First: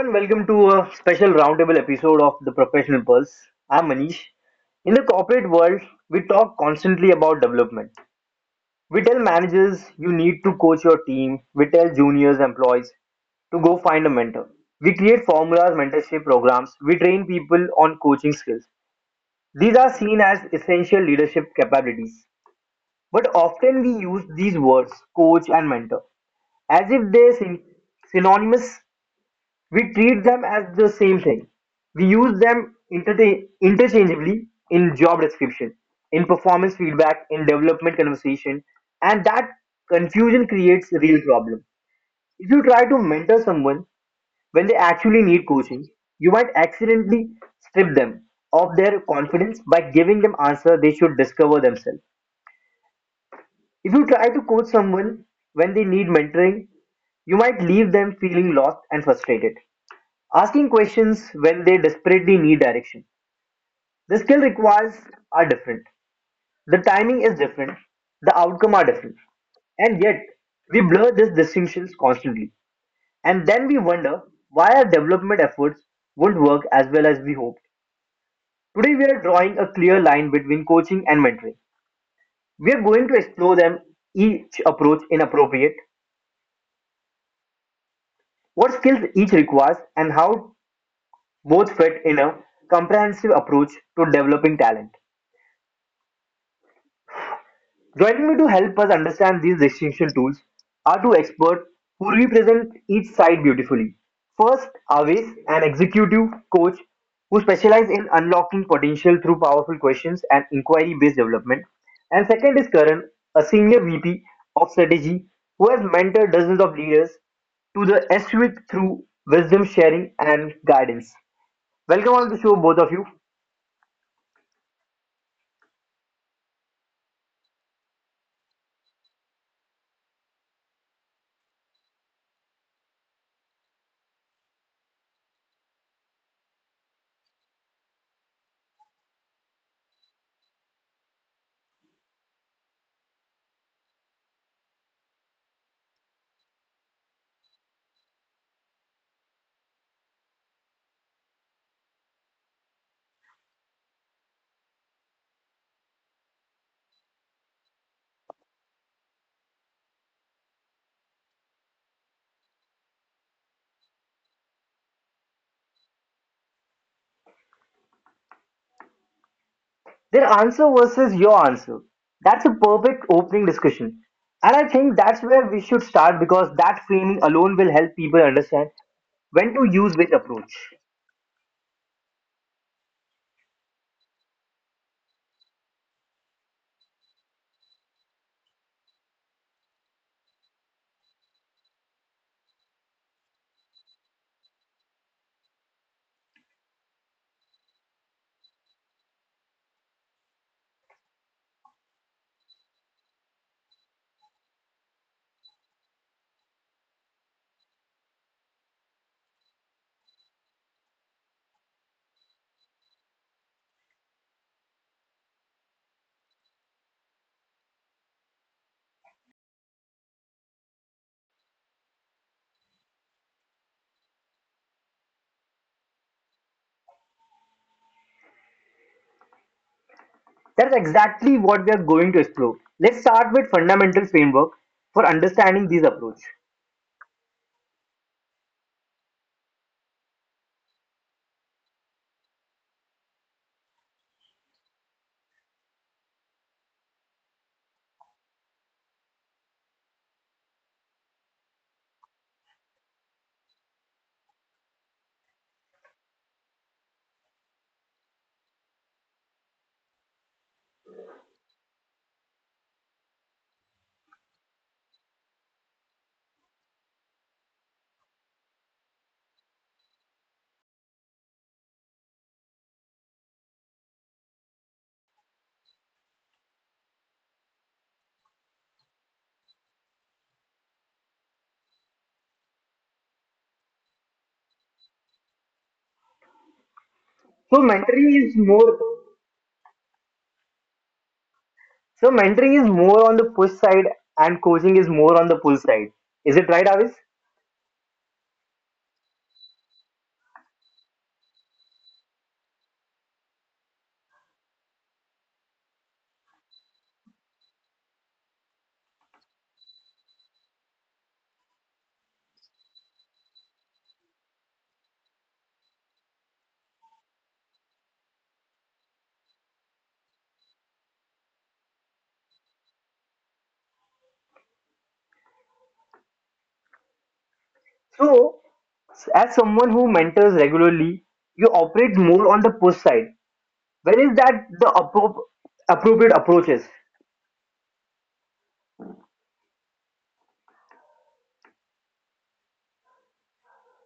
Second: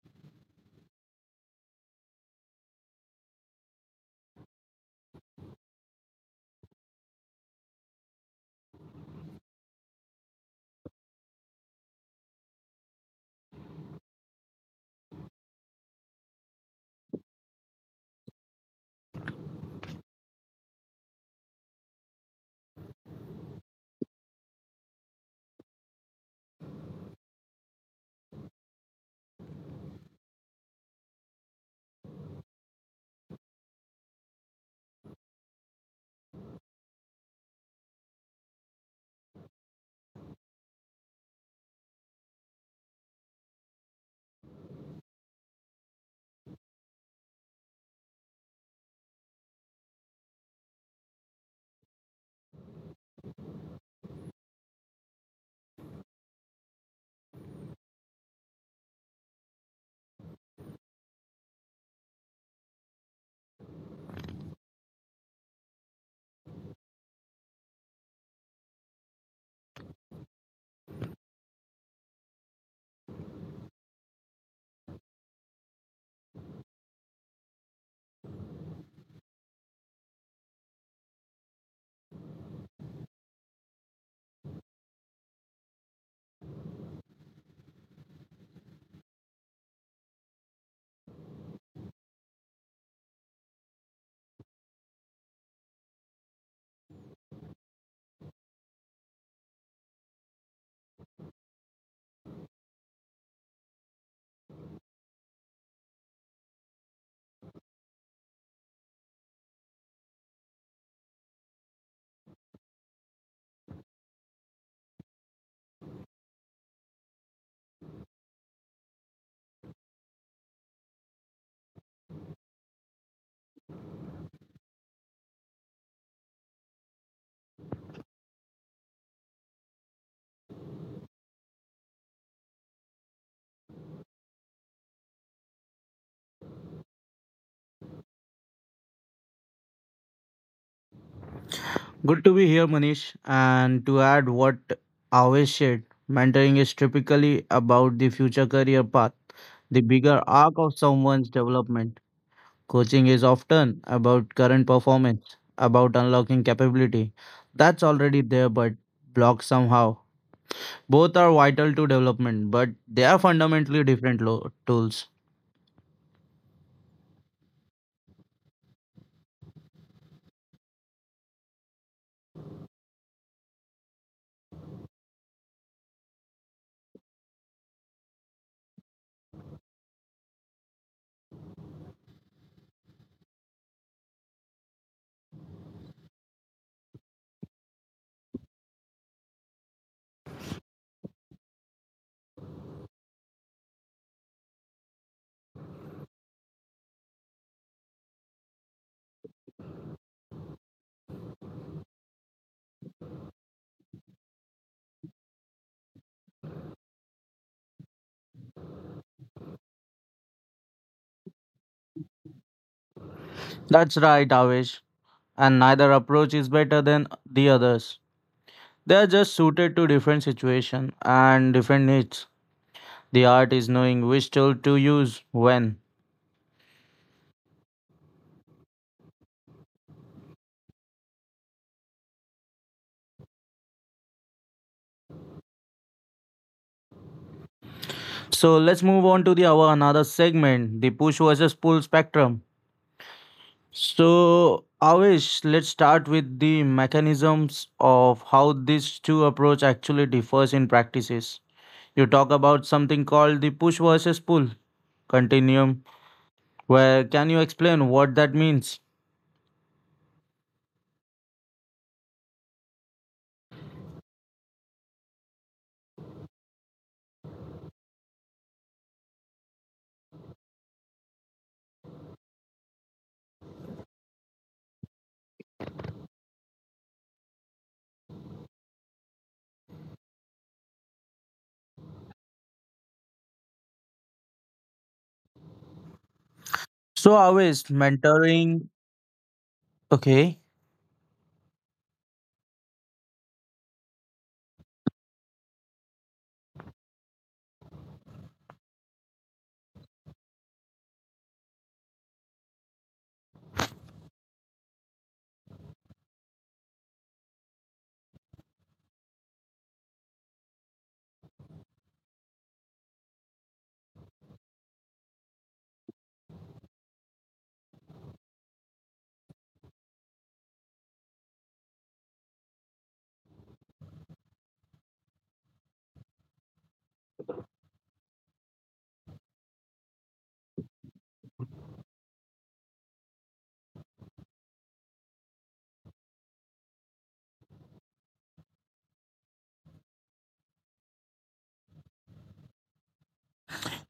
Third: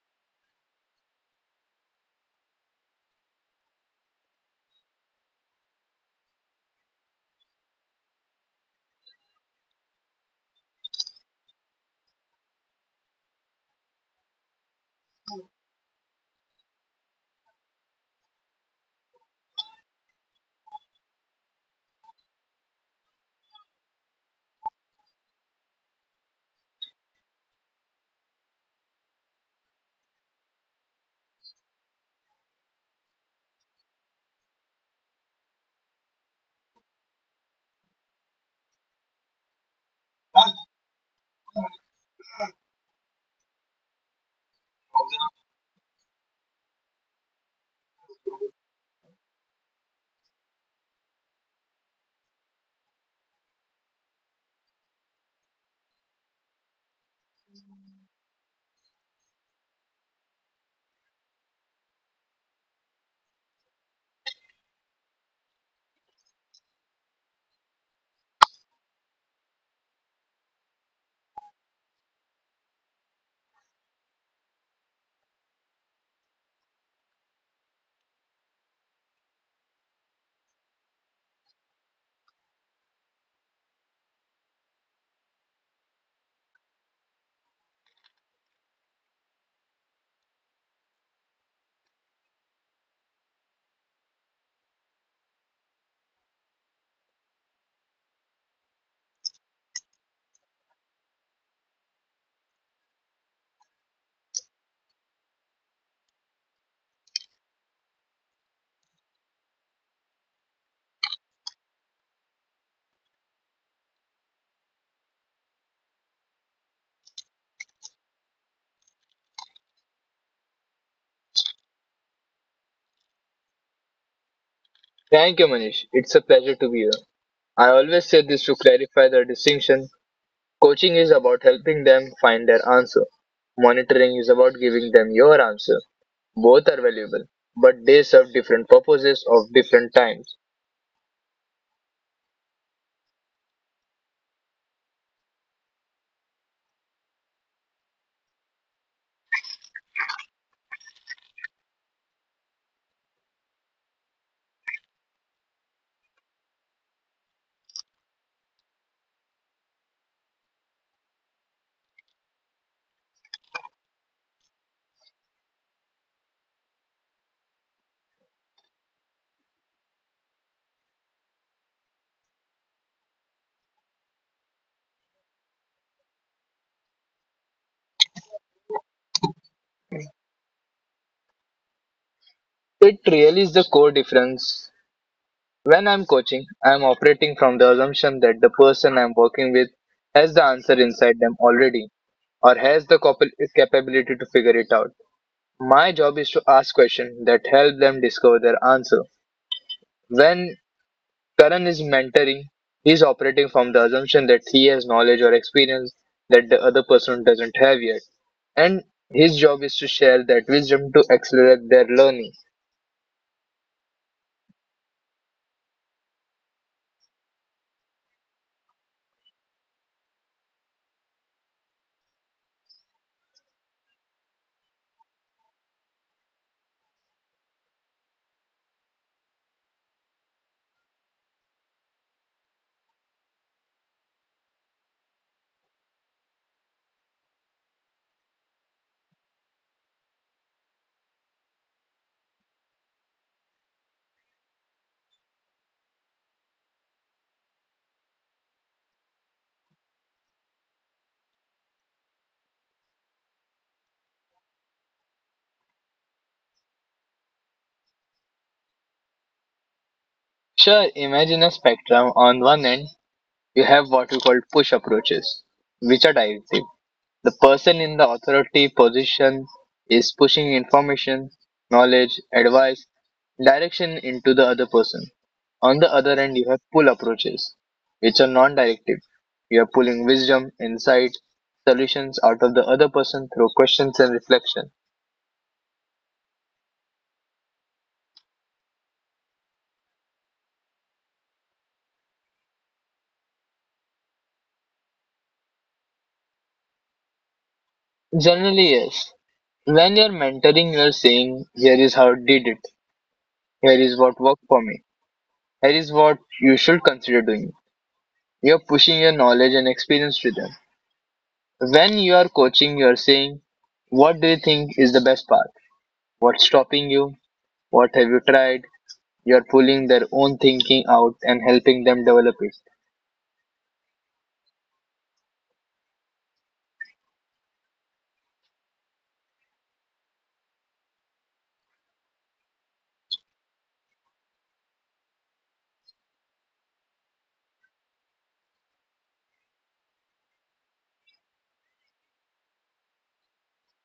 and welcome to a special roundtable episode of The Professional Pulse. I'm Manish. In the corporate world, we talk constantly about development. We tell managers you need to coach your team. We tell juniors employees to go find a mentor. We create formulas, mentorship programs. We train people on coaching skills. These are seen as essential leadership capabilities. But often we use these words, coach and mentor, as if they're synonymous. We treat them as the same thing. We use them interchangeably in job description, in performance feedback, in development conversation, and that confusion creates a real problem. If you try to mentor someone when they actually need coaching, you might accidentally strip them of their confidence by giving them answers they should discover themselves. If you try to coach someone when they need mentoring, you might leave them feeling lost and frustrated, asking questions when they desperately need direction. The skill requires are different, the timing is different, the outcome are different, and yet we blur these distinctions constantly. And then we wonder why our development efforts won't work as well as we hoped. Today we are drawing a clear line between coaching and mentoring. We are going to explore them each approach in appropriate, what skills each requires, and how both fit in a comprehensive approach to developing talent. Joining me to help us understand these distinction tools are two experts who represent each side beautifully. First, Aves, an executive coach who specializes in unlocking potential through powerful questions and inquiry based development. And second is Karan, a senior VP of strategy who has mentored dozens of leaders to the SWIC through wisdom sharing and guidance. Welcome on the show, both of you. Thank you, Manish. It's a pleasure to be here. I always say this to clarify the distinction. Coaching is about helping them find their answer. Monitoring is about giving them your answer. Both are valuable, but they serve different purposes of different times. Good to be here, Manish. And to add what Avesh said, mentoring is typically about the future career path, the bigger arc of someone's development. Coaching is often about current performance, about unlocking capability that's already there but blocked somehow. Both are vital to development, but they are fundamentally different tools. Their answer versus your answer. That's a perfect opening discussion. And I think that's where we should start because that framing alone will help people understand when to use which approach. It really is the core difference. When I'm coaching, I'm operating from the assumption that the person I'm working with has the answer inside them already or has the capability to figure it out. My job is to ask questions that help them discover their answer. When Karan is mentoring, he's operating from the assumption that he has knowledge or experience that the other person doesn't have yet. And his job is to share that wisdom to accelerate their learning. That's right, Avesh. And neither approach is better than the others. They are just suited to different situations and different needs. The art is knowing which tool to use when. That's exactly what we are going to explore. Let's start with fundamental framework for understanding these approach. So let's move on to the our another segment, the push versus pull spectrum. So Avish, let's start with the mechanisms of how these two approach actually differs in practices. You talk about something called the push versus pull continuum. Where can you explain what that means? Sure, imagine a spectrum. On one end, you have what we call push approaches, which are directive. The person in the authority position is pushing information, knowledge, advice, direction into the other person. On the other end, you have pull approaches, which are non directive. You are pulling wisdom, insight, solutions out of the other person through questions and reflection. So So Avish, mentoring is mentoring. more Okay. so mentoring is more on the push side and coaching is more on the pull side. Is it right, Avis? Generally, yes. When you're mentoring, you're saying, "Here is how I did it. Here is what worked for me. Here is what you should consider doing." You're pushing your knowledge and experience to them. When you are coaching, you are saying, "What do you think is the best path? What's stopping you? What have you tried?" You're pulling their own thinking out and helping them develop it. So as someone who mentors regularly, you operate more on the push side, where is that the appropriate approaches?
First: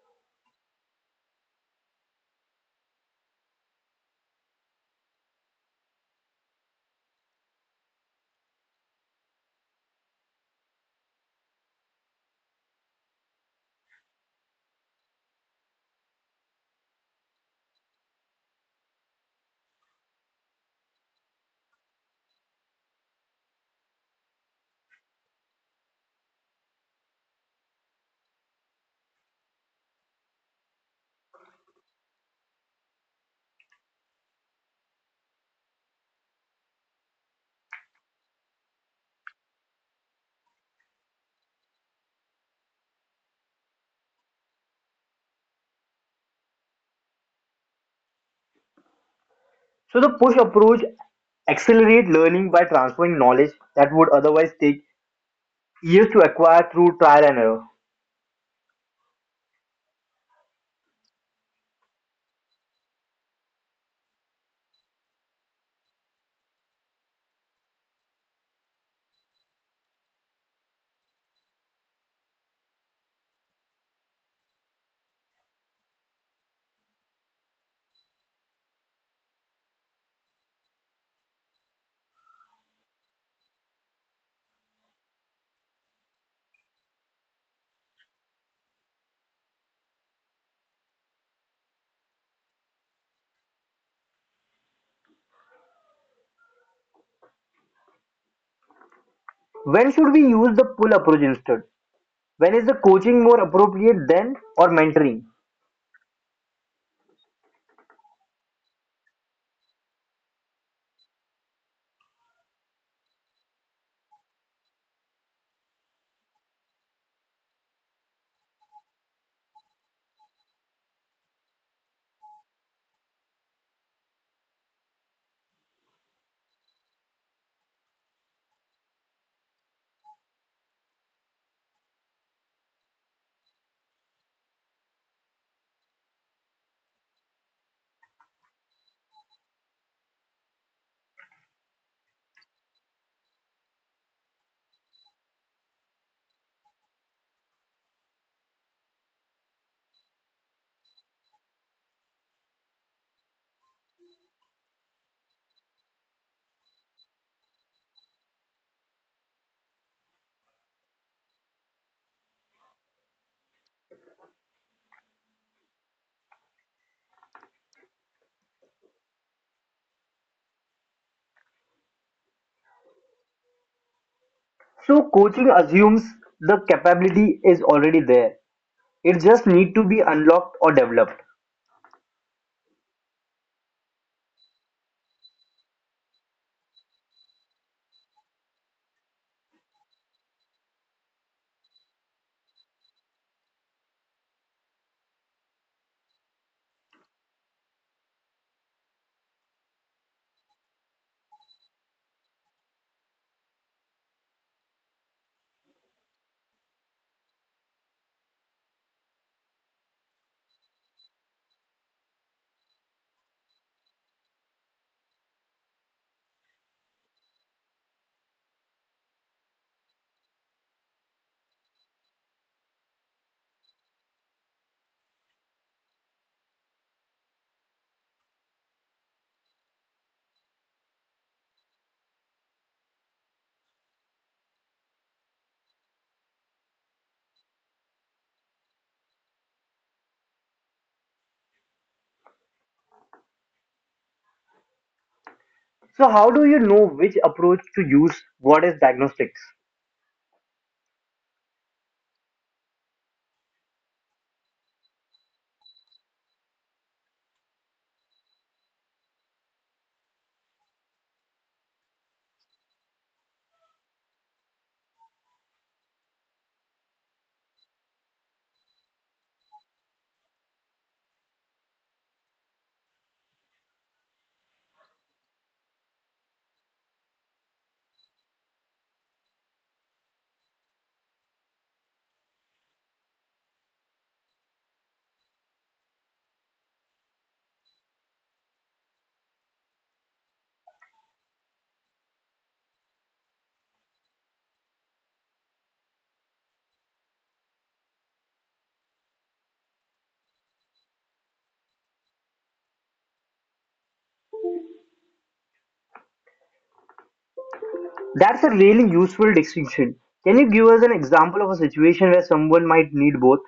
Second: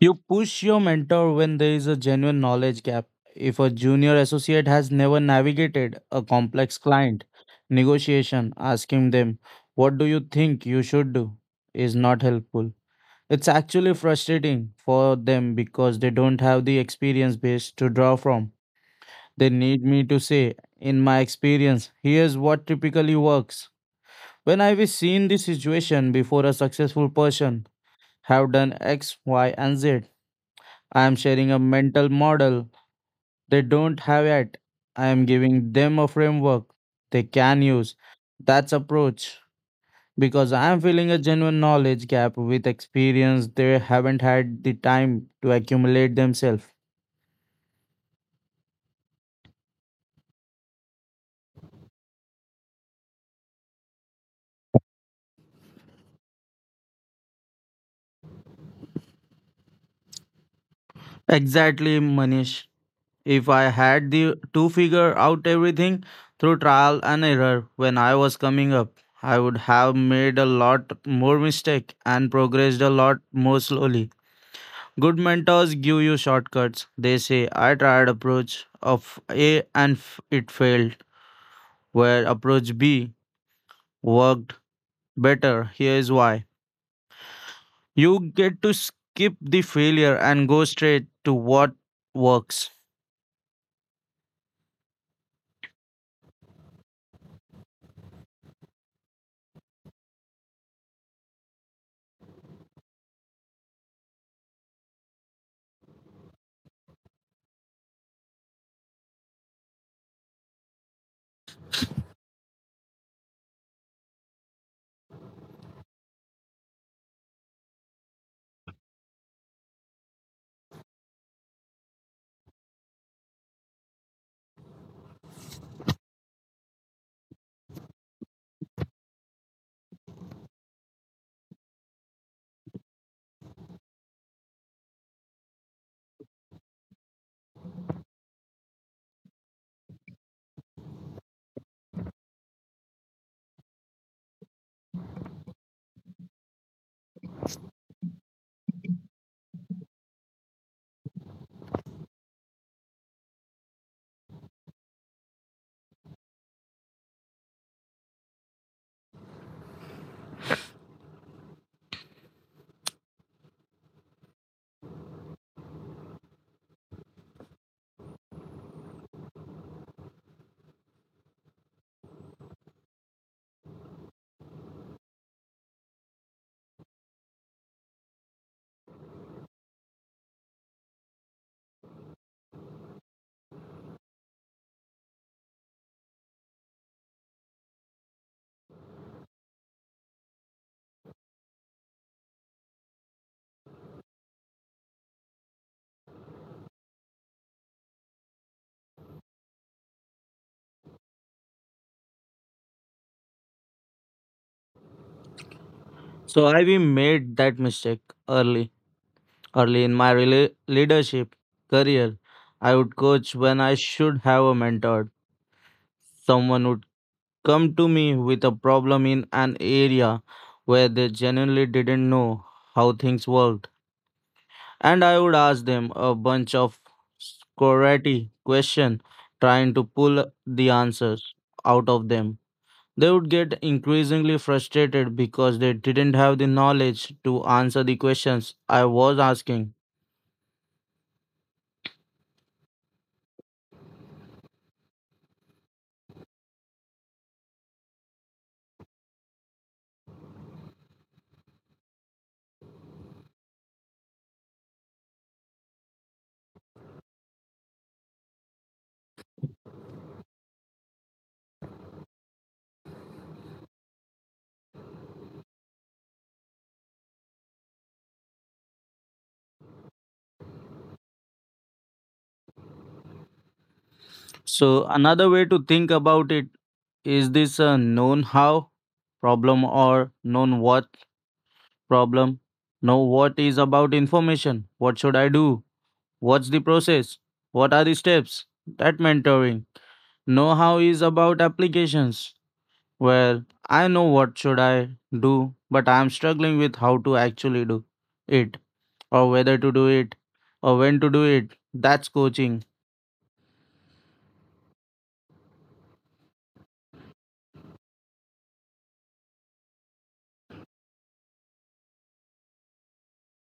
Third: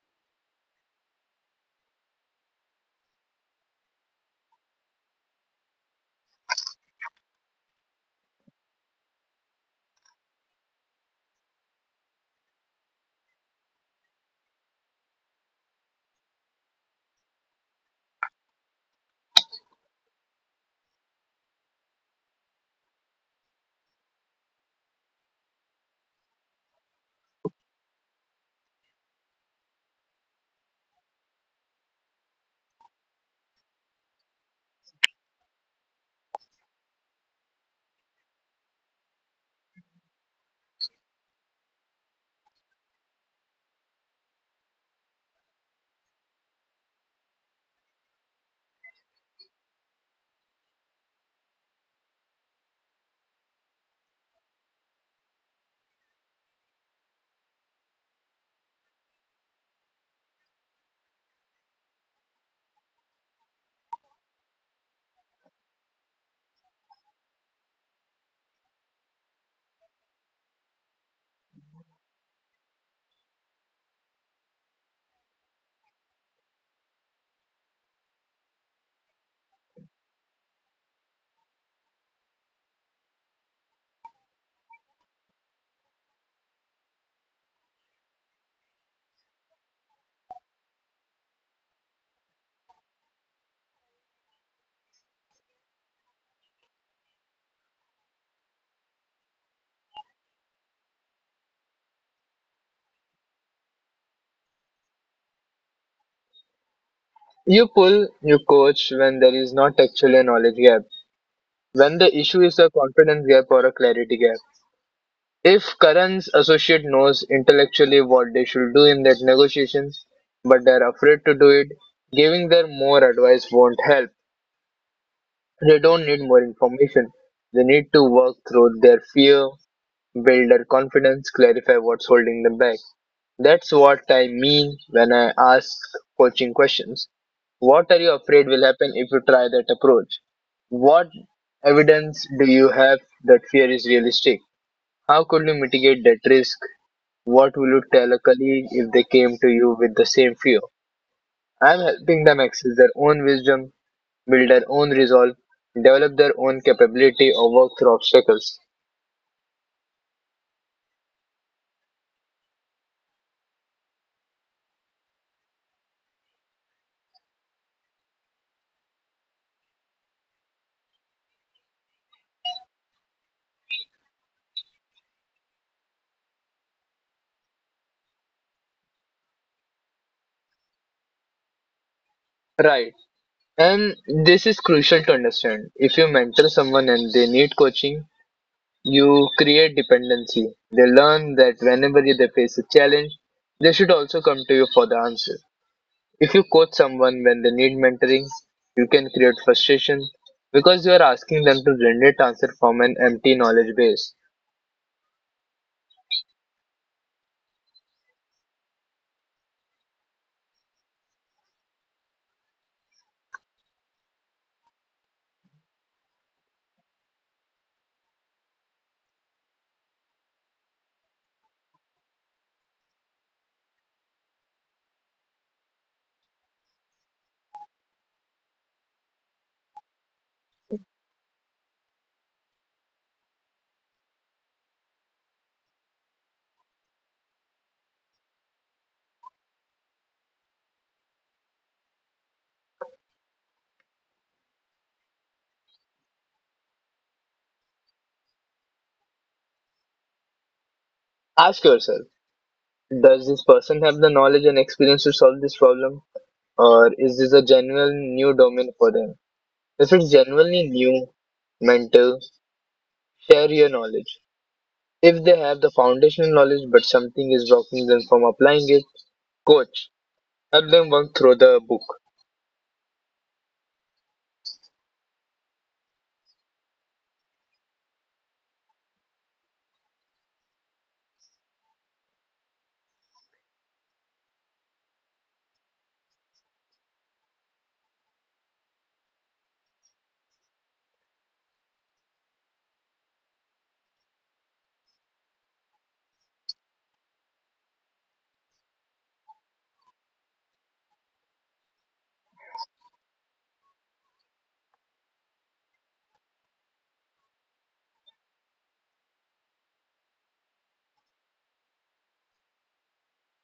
You push your mentor when there is a genuine knowledge gap. If a junior associate has never navigated a complex client negotiation, asking them, "What do you think you should do?" is not helpful. It's actually frustrating for them because they don't have the experience base to draw from. They need me to say, "In my experience, here's what typically works. When I've seen this situation before a successful person have done X, Y, and Z." I am sharing a mental model they don't have yet. I am giving them a framework they can use. That's approach because I am filling a genuine knowledge gap with experience they haven't had the time to accumulate themselves. So the push approach accelerate learning by transferring knowledge that would otherwise take years to acquire through trial and error. Exactly, Manish. If I had the to figure out everything through trial and error when I was coming up, I would have made a lot more mistake and progressed a lot more slowly. Good mentors give you shortcuts. They say, I tried approach of A and it failed, where approach B worked better. Here is why. You get to skip the failure and go straight to what works. When should we use the pull approach instead? When is the coaching more appropriate than or mentoring? You pull, you coach when there is not actually a knowledge gap, when the issue is a confidence gap or a clarity gap. If Karan's associate knows intellectually what they should do in that negotiation, but they're afraid to do it, giving them more advice won't help. They don't need more information. They need to work through their fear, build their confidence, clarify what's holding them back. That's what I mean when I ask coaching questions. What are you afraid will happen if you try that approach? What evidence do you have that fear is realistic? How could you mitigate that risk? What will you tell a colleague if they came to you with the same fear? I'm helping them access their own wisdom, build their own resolve, develop their own capability, or work through obstacles. So coaching assumes the capability is already there. It just need to be unlocked or developed. Right. And this is crucial to understand. If you mentor someone and they need coaching, you create dependency. They learn that whenever they face a challenge, they should also come to you for the answer. If you coach someone when they need mentoring, you can create frustration because you are asking them to generate answer from an empty knowledge base. So I we made that mistake early, early in my leadership career. I would coach when I should have a mentor, someone who come to me with a problem in an area where they genuinely didn't know how things worked. And I would ask them a bunch of scorati questions, trying to pull the answers out of them. They would get increasingly frustrated because they didn't have the knowledge to answer the questions I was asking. So how do you know which approach to use? What is diagnostics? Ask yourself, does this person have the knowledge and experience to solve this problem? Or is this a genuine new domain for them? If it's genuinely new, mentor. Share your knowledge. If they have the foundational knowledge but something is blocking them from applying it, coach. Help them work through the book. So, another way to think about it is this a known how problem or known what problem. Now, what is about information? What should I do? What's the process? What are the steps? That mentoring. Know how is about applications. Well, I know what should I do, but I am struggling with how to actually do it, or whether to do it, or when to do it. That's coaching. That's a really useful distinction. Can you give us an example of a situation where someone might need both?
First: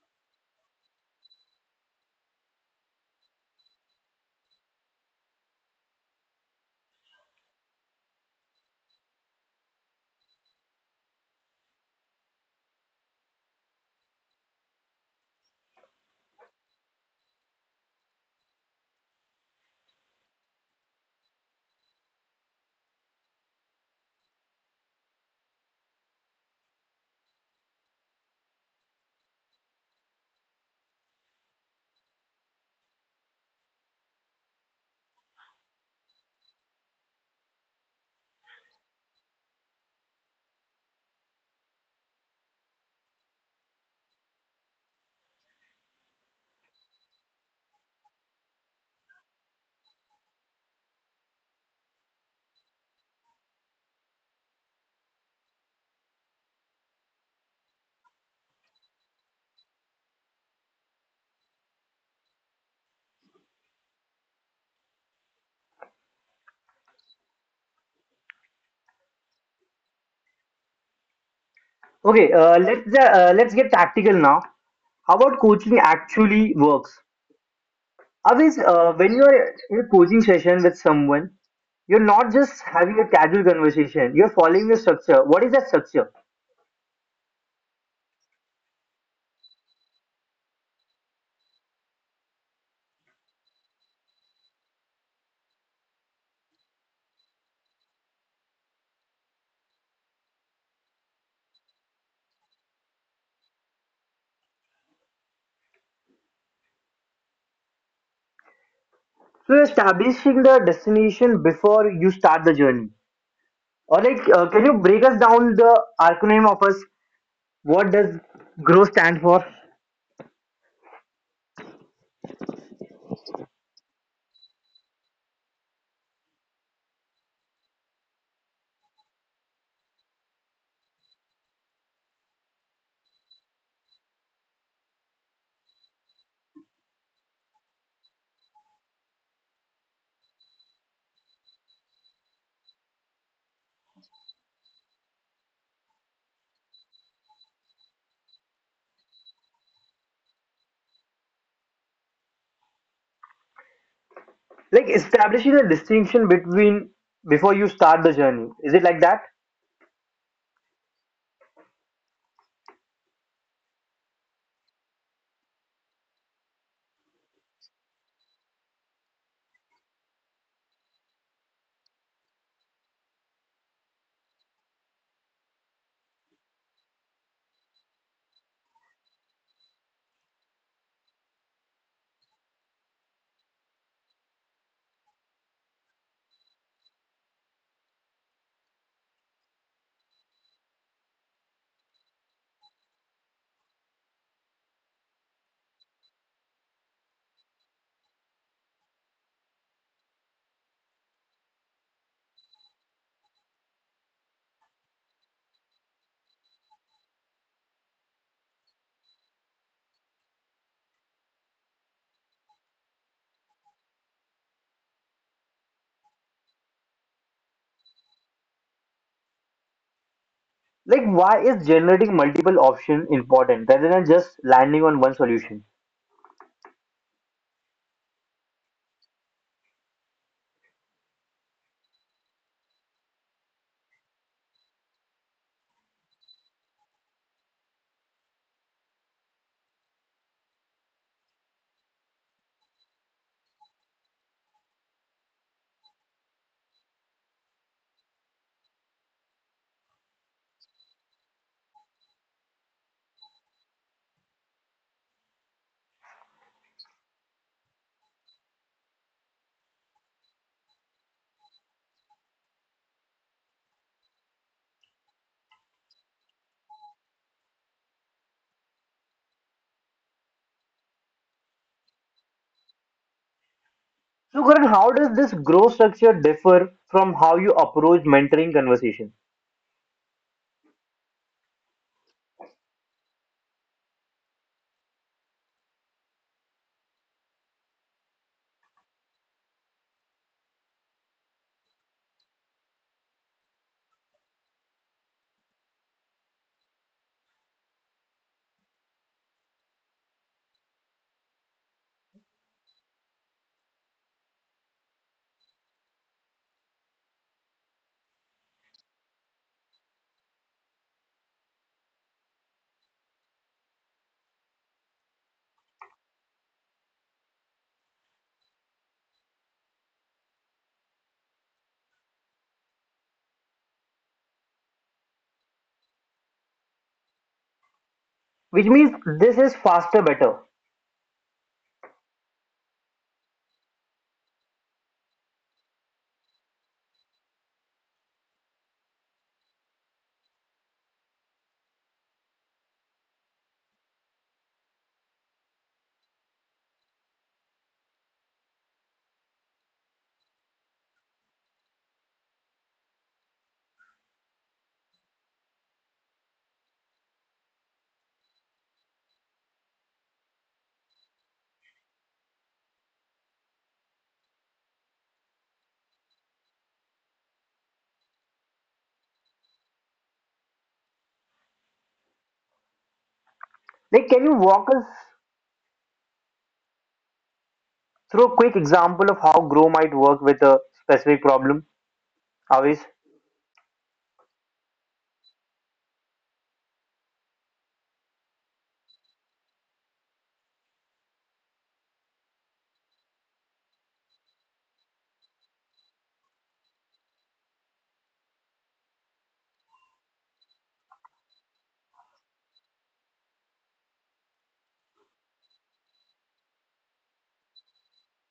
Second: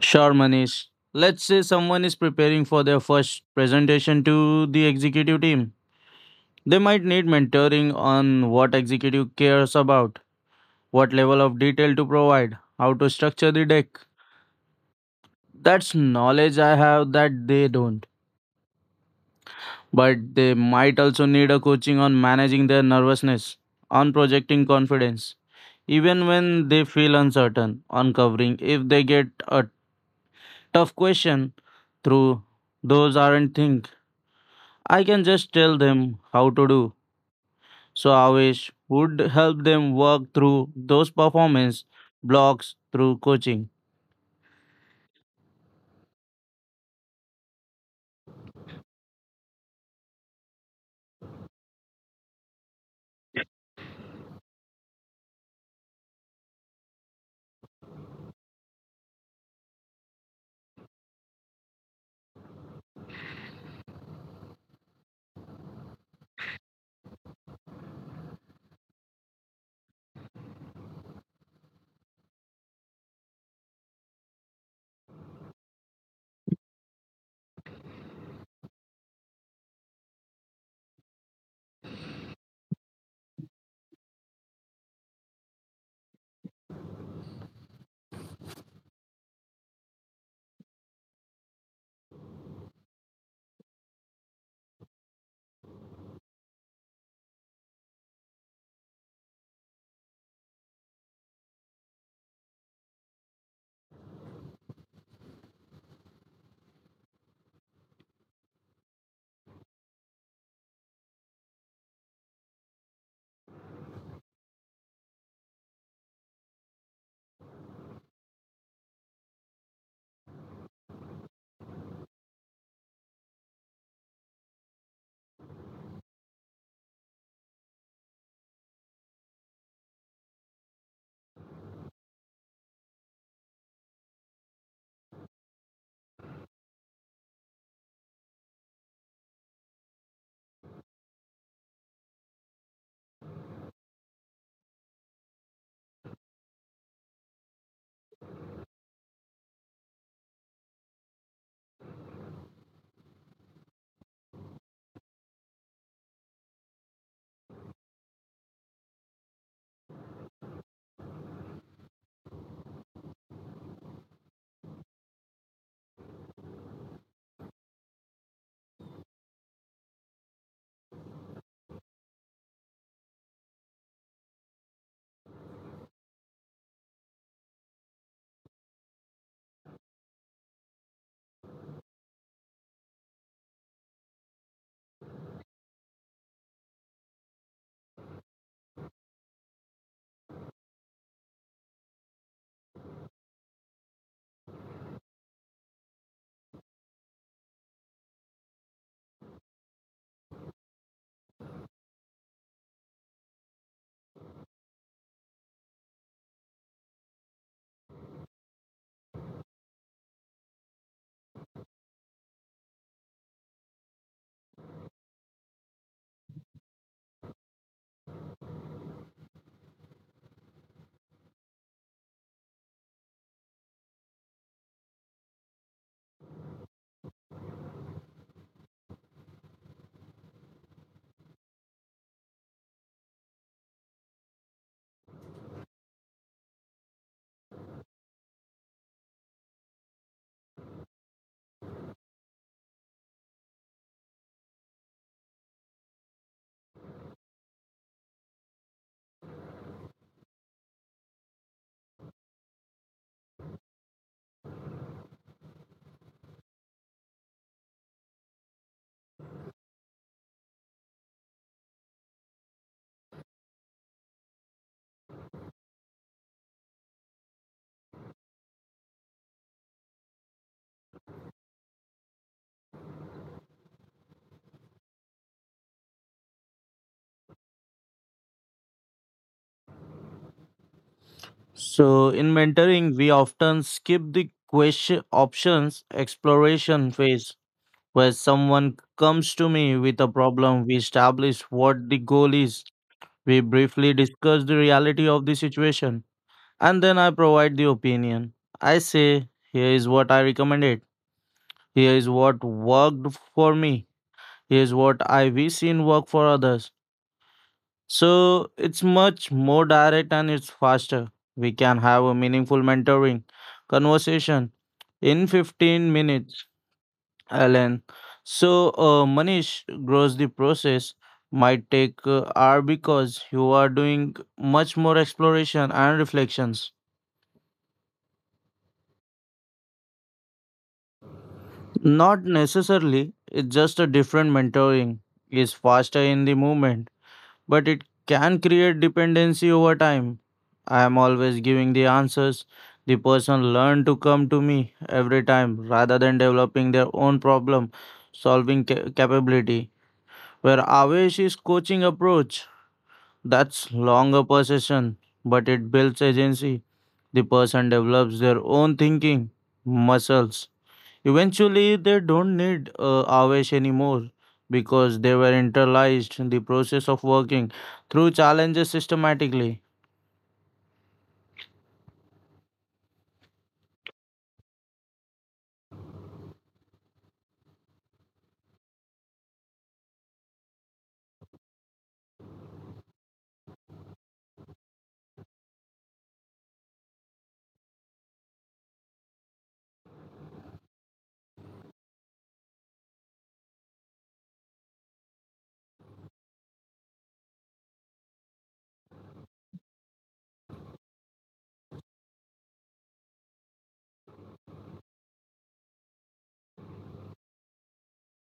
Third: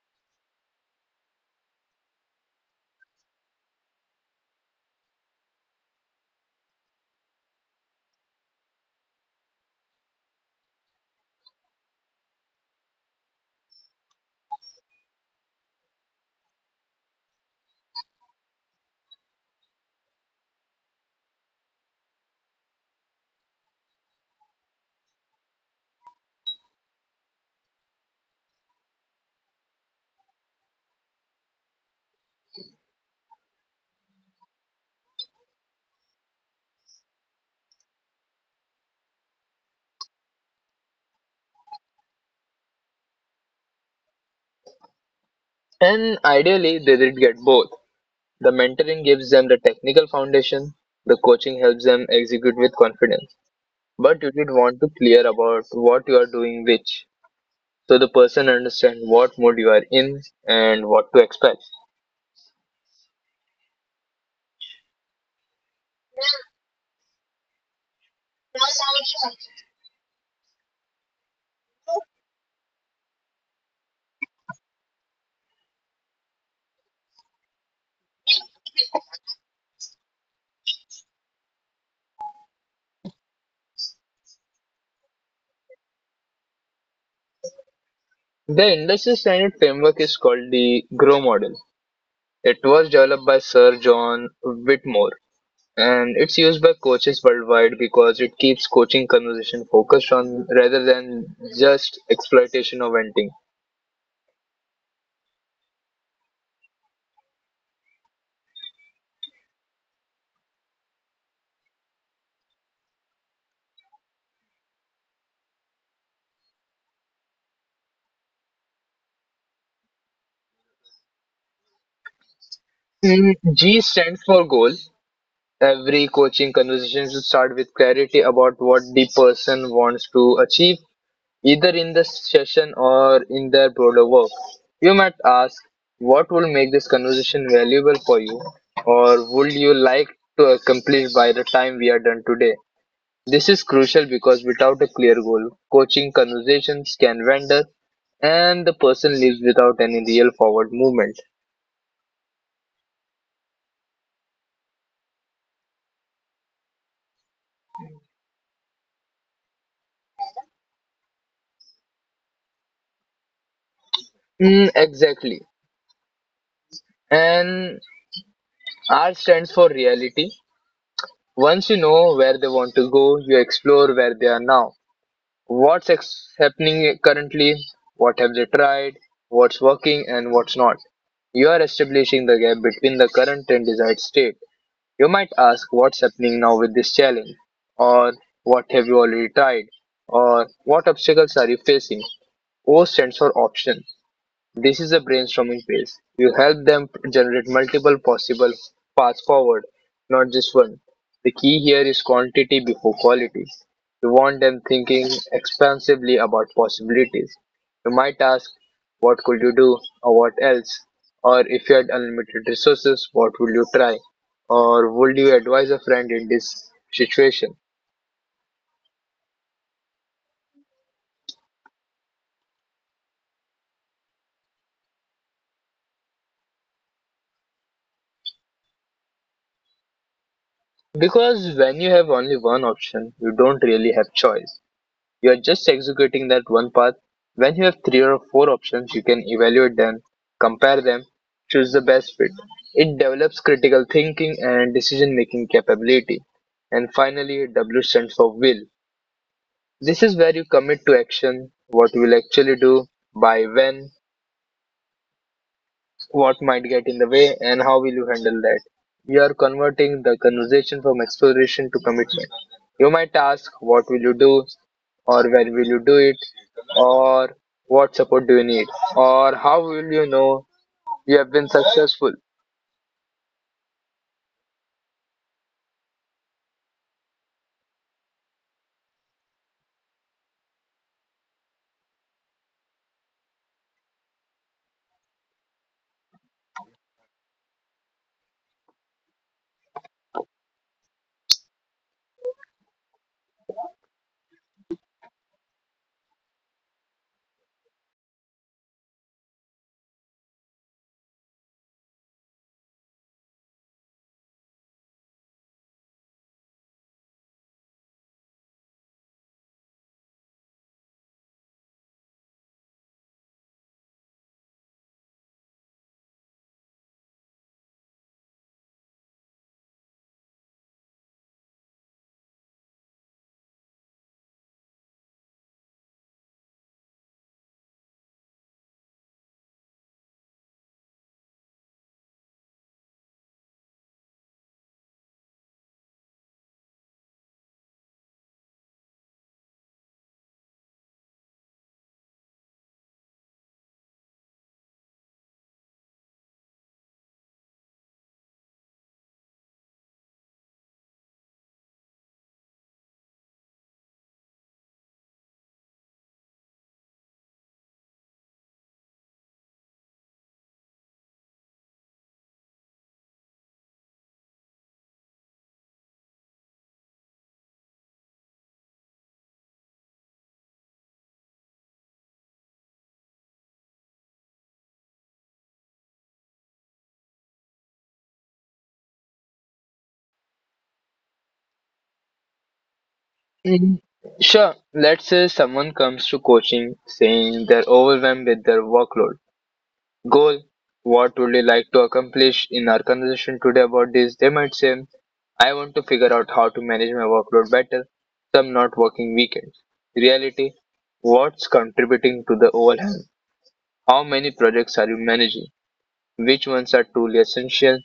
Sure, Manish. Let's say someone is preparing for their first presentation to the executive team. They might need mentoring on what executive cares about, what level of detail to provide, how to structure the deck. That's knowledge I have that they don't. But they might also need a coaching on managing their nervousness, on projecting confidence, even when they feel uncertain, on covering if they get a tough question through those aren't think. I can just tell them how to do. So Avish would help them work through those performance blocks through coaching. And ideally, they did get both. The mentoring gives them the technical foundation, the coaching helps them execute with confidence. But you did want to clear about what you are doing which, so the person understand what mode you are in and what to expect. Okay, let's get tactical now. How about coaching actually works? Always, when you are in a coaching session with someone, you're not just having a casual conversation. You're following the structure. What is that structure? The industry standard framework is called the GROW model. It was developed by Sir John Whitmore, and it's used by coaches worldwide because it keeps coaching conversation focused on rather than just exploitation or venting. So you're establishing the destination before you start the journey. Or like, can you break us down the acronym of us? What does GROW stand for? G stands for goal. Every coaching conversation should start with clarity about what the person wants to achieve, either in the session or in their broader work. You might ask, what will make this conversation valuable for you, or would you like to accomplish by the time we are done today? This is crucial because without a clear goal, coaching conversations can wander and the person leaves without any real forward movement. Like establishing a distinction between before you start the journey, is it like that? Exactly. And R stands for reality. Once you know where they want to go, you explore where they are now. Happening currently? What have they tried? What's working and what's not? You are establishing the gap between the current and desired state. You might ask what's happening now with this challenge, or what have you already tried, or what obstacles are you facing? O stands for option. This is a brainstorming phase. You help them generate multiple possible paths forward, not just one. The key here is quantity before quality. You want them thinking expansively about possibilities. You might ask, what could you do, or what else? Or if you had unlimited resources, what would you try? Or would you advise a friend in this situation? Like why is generating multiple options important rather than just landing on one solution? Because when you have only one option, you don't really have choice. You're just executing that one path. When you have three or four options, you can evaluate them, compare them, choose the best fit. It develops critical thinking and decision making capability. And finally, W stands for will. This is where you commit to action, what you will actually do, by when, what might get in the way, and how will you handle that. You are converting the conversation from exploration to commitment. You might ask, What will you do? Or When will you do it? Or What support do you need? Or How will you know you have been successful? So Karan, how does this growth structure differ from how you approach mentoring conversation? So in mentoring, we often skip the question options exploration phase where someone comes to me with a problem, we establish what the goal is, we briefly discuss the reality of the situation, and then I provide the opinion. I say, here is what I recommended, here is what worked for me, here is what I wish seen work for others. So it's much more direct and it's faster. We can have a meaningful mentoring conversation in 15 minutes, Alan. So Manish grows the process might take hour because you are doing much more exploration and reflections. Which means this is faster better? Not necessarily, it's just a different mentoring is faster in the moment but it can create dependency over time. I am always giving the answers. The person learned to come to me every time rather than developing their own problem solving capability. Where Avesh is coaching approach, that's longer possession, but it builds agency. The person develops their own thinking muscles. Eventually, they don't need Avesh anymore because they were internalized in the process of working through challenges systematically. Like can you walk us through a quick example of how grow might work with a specific problem, Avish? Mhm. Sure, let's say someone comes to coaching saying they're overwhelmed with their workload. Goal, what would you like to accomplish in our conversation today about this? They might say, I want to figure out how to manage my workload better, so I'm not working weekends. Reality, what's contributing to the overwhelm? How many projects are you managing? Which ones are truly essential?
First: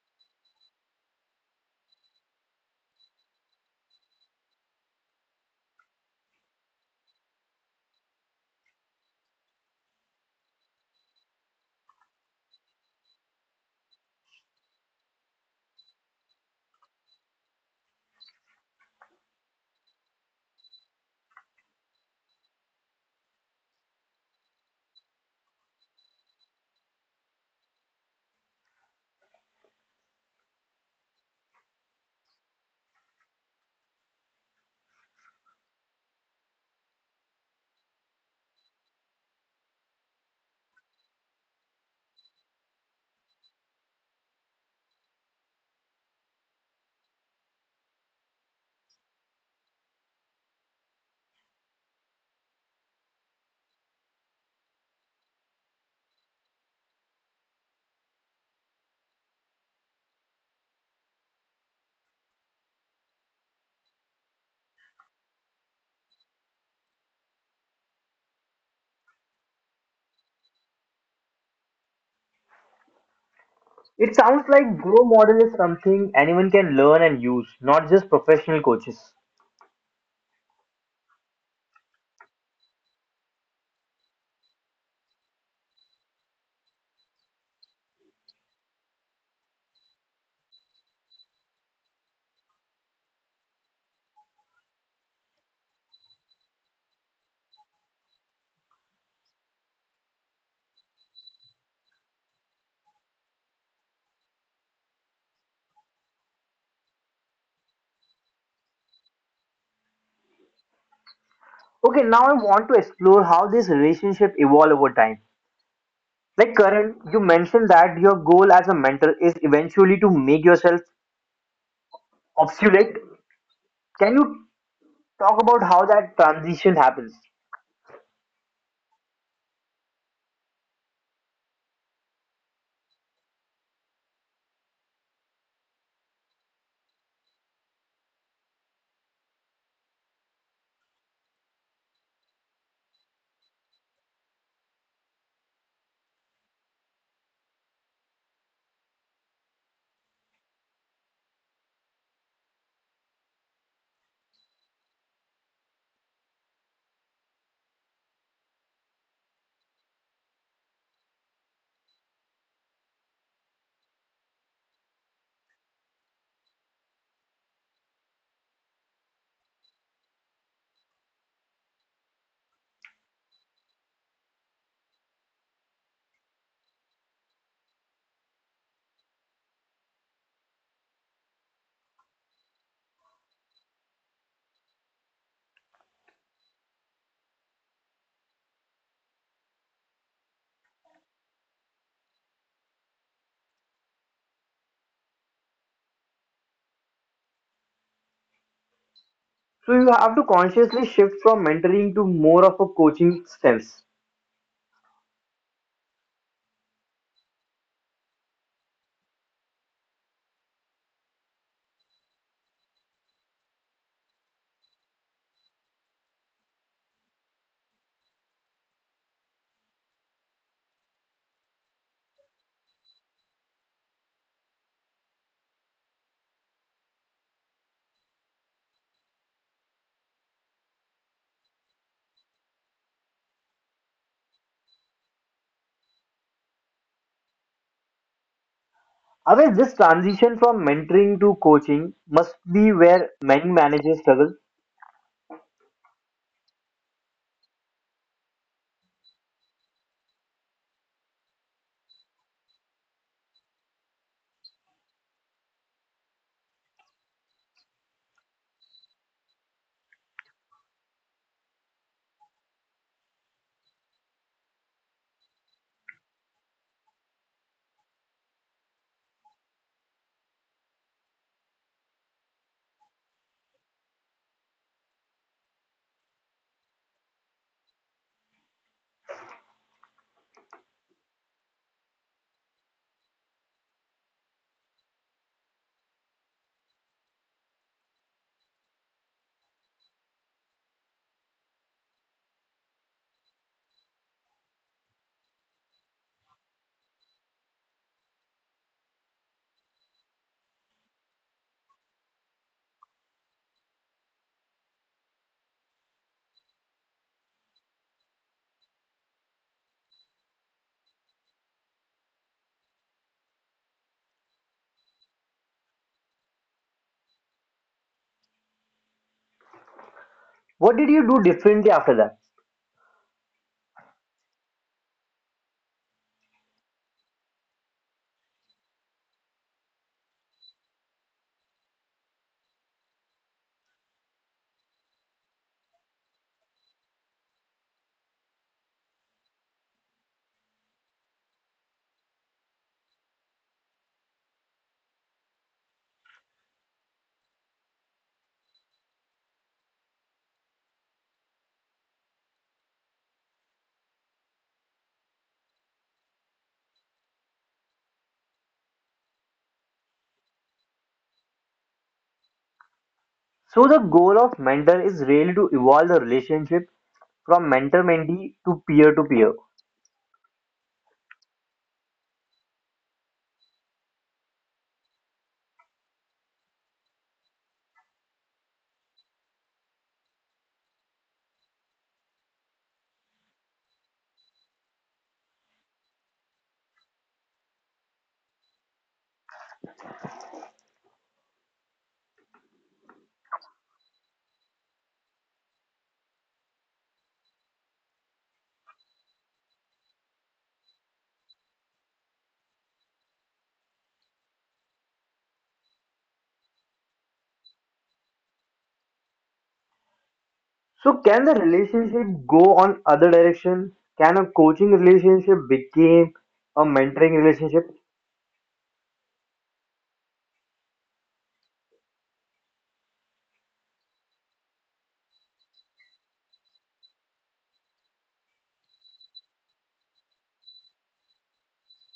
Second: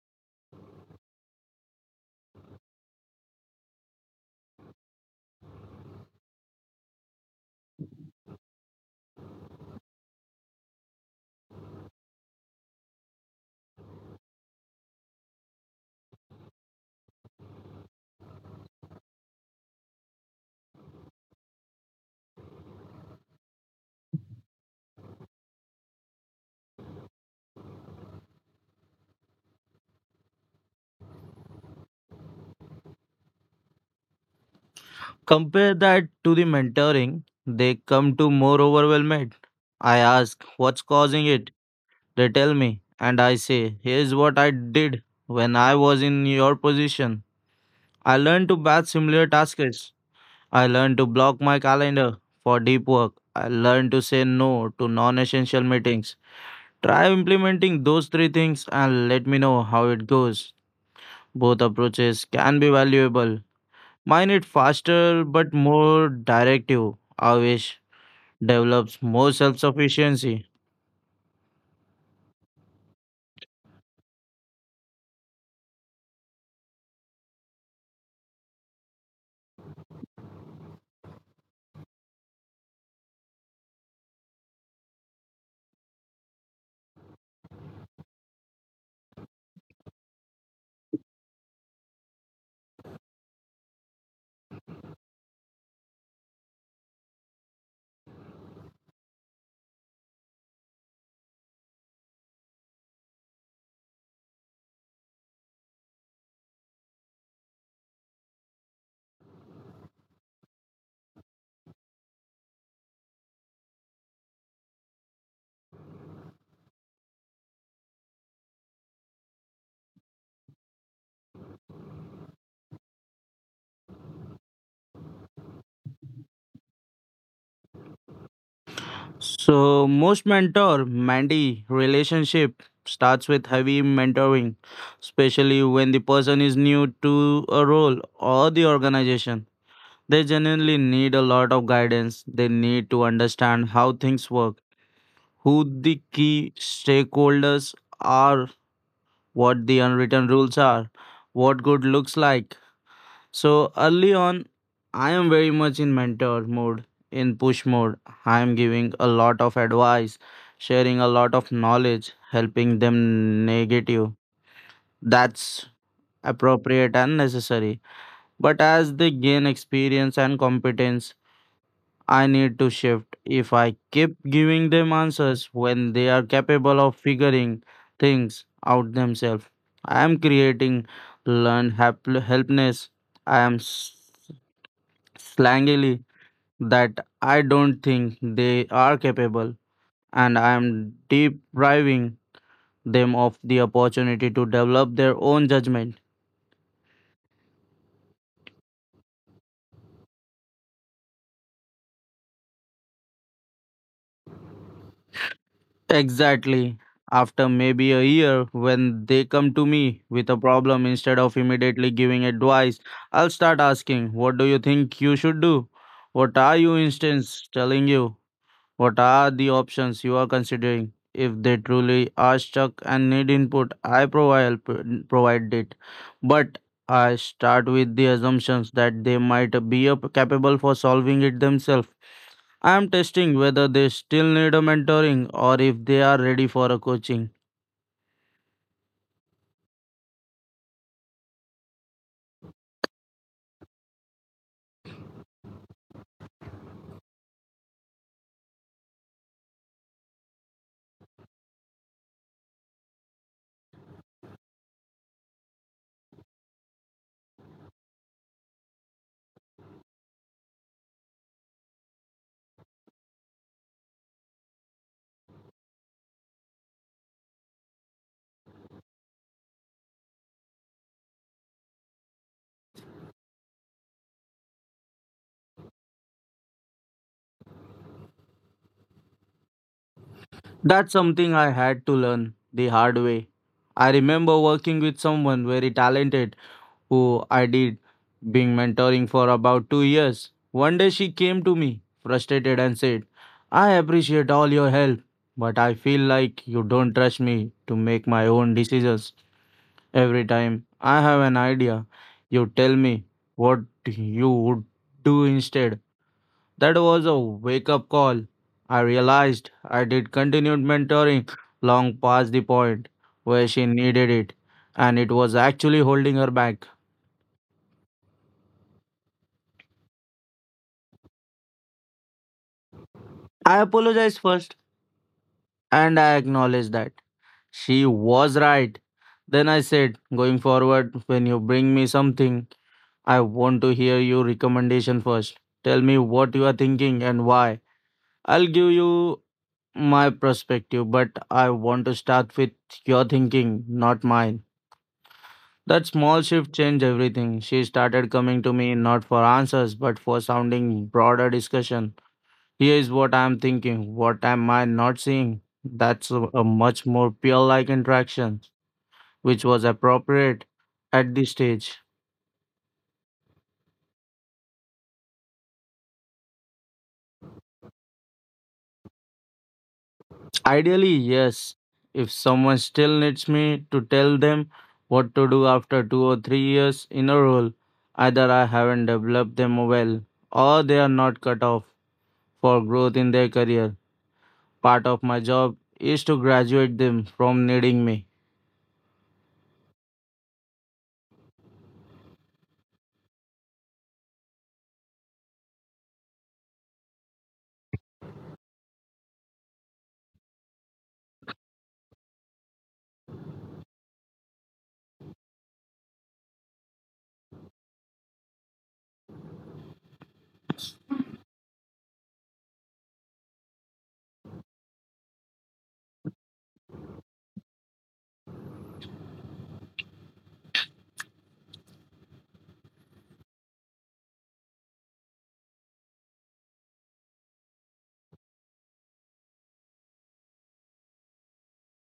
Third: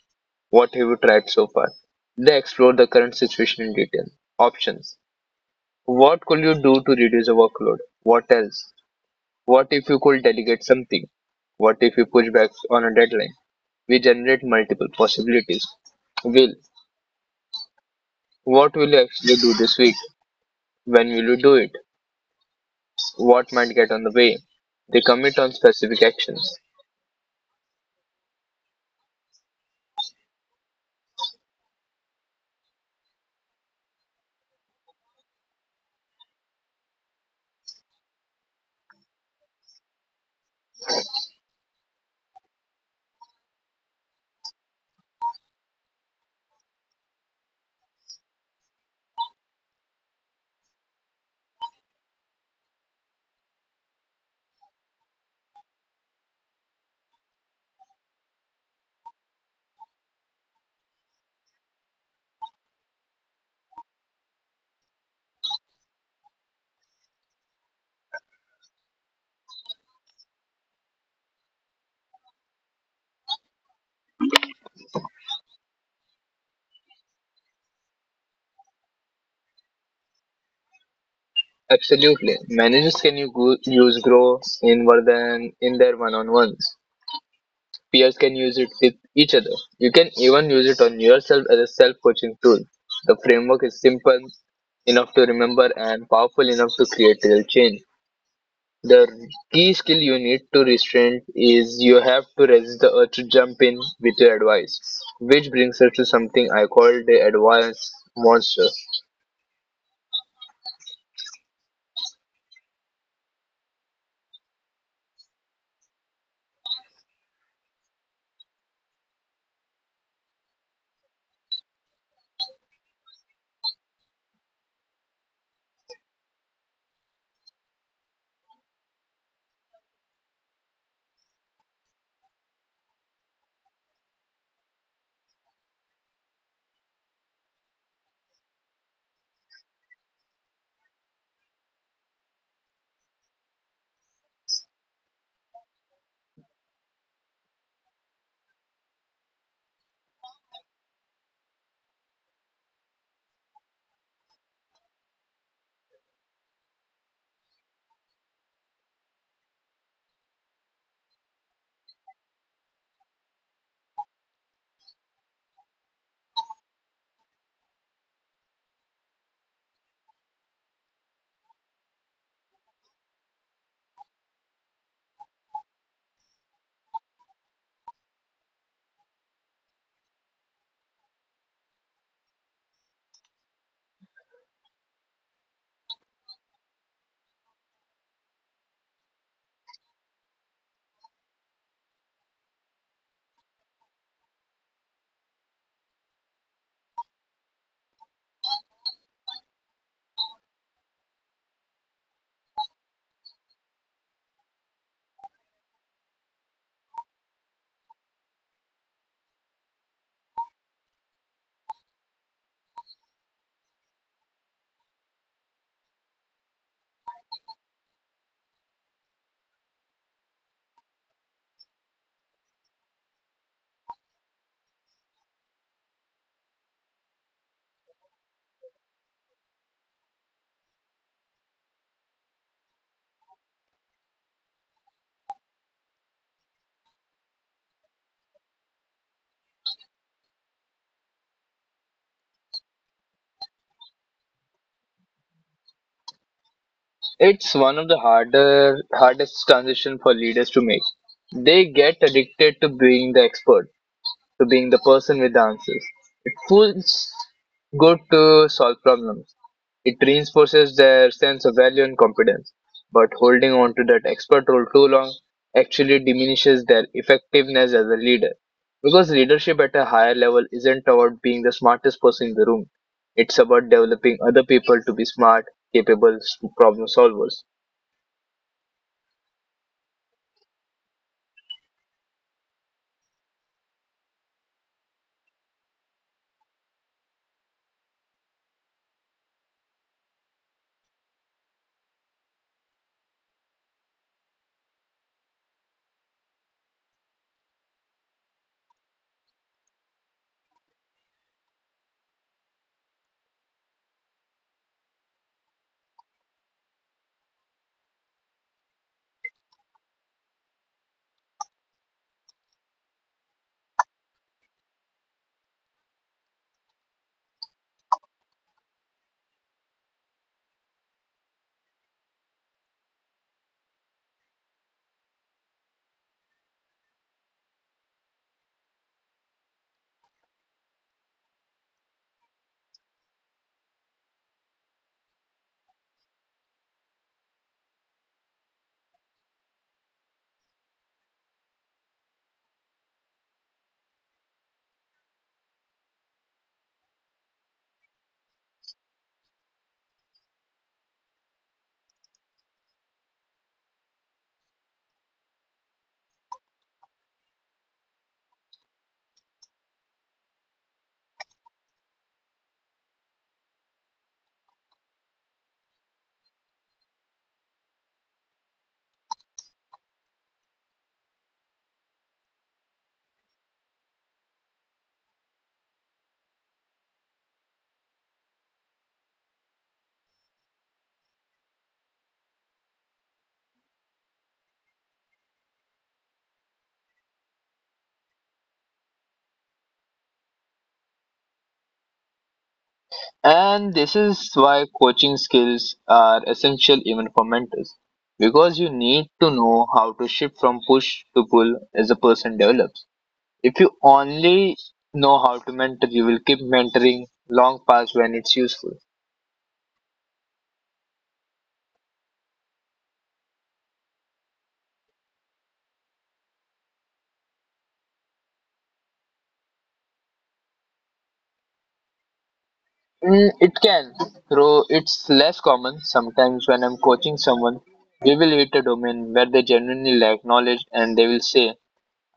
What have you tried so far? They explore the current situation in detail. Options. What could you do to reduce the workload? What else? What if you could delegate something? What if you push back on a deadline? We generate multiple possibilities. Will, what will you actually do this week? When will you do it? What might get on the way? They commit on specific actions. Compare that to the mentoring, they come to more overwhelmed. I ask, what's causing it? They tell me, and I say, here's what I did when I was in your position. I learned to batch similar tasks. I learned to block my calendar for deep work. I learned to say no to non essential meetings. Try implementing those three things and let me know how it goes. Both approaches can be valuable. Mine is faster but more directive. I develops more self-sufficiency. It sounds like grow model is something anyone can learn and use, not just professional coaches. Absolutely. Managers can you go, use grow in than in their one-on-ones. Peers can use it with each other. You can even use it on yourself as a self-coaching tool. The framework is simple enough to remember and powerful enough to create real change. The key skill you need to restrain is you have to resist the urge to jump in with your advice. Which brings us to something I call the advice monster. Okay, now I want to explore how this relationship evolve over time. Like Karan, you mentioned that your goal as a mentor is eventually to make yourself obsolete. Can you talk about how that transition happens? So most mentor mentee relationship starts with heavy mentoring, especially when the person is new to a role or the organization. They genuinely need a lot of guidance. They need to understand how things work, who the key stakeholders are, what the unwritten rules are, what good looks like. So early on, I am very much in mentor mode, in push mode. I am giving a lot of advice, sharing a lot of knowledge, helping them negative. That's appropriate and necessary. But as they gain experience and competence, I need to shift. If I keep giving them answers when they are capable of figuring things out themselves, I am creating learned helpness. I am s- Slangily that I don't think they are capable, and I am depriving them of the opportunity to develop their own judgment. So you have to consciously shift from mentoring to more of a coaching stance. Exactly. After maybe a year, when they come to me with a problem, instead of immediately giving advice, I'll start asking, What do you think you should do? What are you instance telling you? What are the options you are considering? If they truly are stuck and need input, I provide it. But I start with the assumptions that they might be capable for solving it themselves. I'm testing whether they still need a mentoring or if they are ready for a coaching. Otherwise, this transition from mentoring to coaching must be where many managers struggle. It's one of the harder hardest transition for leaders to make. They get addicted to being the expert, to being the person with the answers. It feels good to solve problems. It reinforces their sense of value and competence. But holding on to that expert role too long actually diminishes their effectiveness as a leader. Because leadership at a higher level isn't about being the smartest person in the room. It's about developing other people to be smart, problem solvers. That's something I had to learn the hard way. I remember working with someone very talented who I did being mentoring for about 2 years. One day she came to me frustrated and said, "I appreciate all your help, but I feel like you don't trust me to make my own decisions. Every time I have an idea, you tell me what you would do instead." That was a wake up call. I realized I did continued mentoring long past the point where she needed it, and it was actually holding her back. What did you do differently after that? I apologized first, and I acknowledged that she was right. Then I said, going forward, when you bring me something, I want to hear your recommendation first. Tell me what you are thinking and why. I'll give you my perspective, but I want to start with your thinking, not mine. That small shift changed everything. She started coming to me not for answers, but for sounding broader discussion. Here is what I am thinking. What am I not seeing? That's a much more peer like interaction, which was appropriate at this stage. So the goal of mentor is really to evolve the relationship from mentor-mentee to peer-to-peer. Ideally, yes. If someone still needs me to tell them what to do after two or three years in a role, either I haven't developed them well or they are not cut off for growth in their career. Part of my job is to graduate them from needing me. And this is why coaching skills are essential even for mentors, because you need to know how to shift from push to pull as a person develops. If you only know how to mentor, you will keep mentoring long past when it's useful. So can the relationship go on other direction? Can a coaching relationship become a mentoring relationship? It can, though it's less common. Sometimes when I'm coaching someone, we will hit a domain where they genuinely lack knowledge and they will say,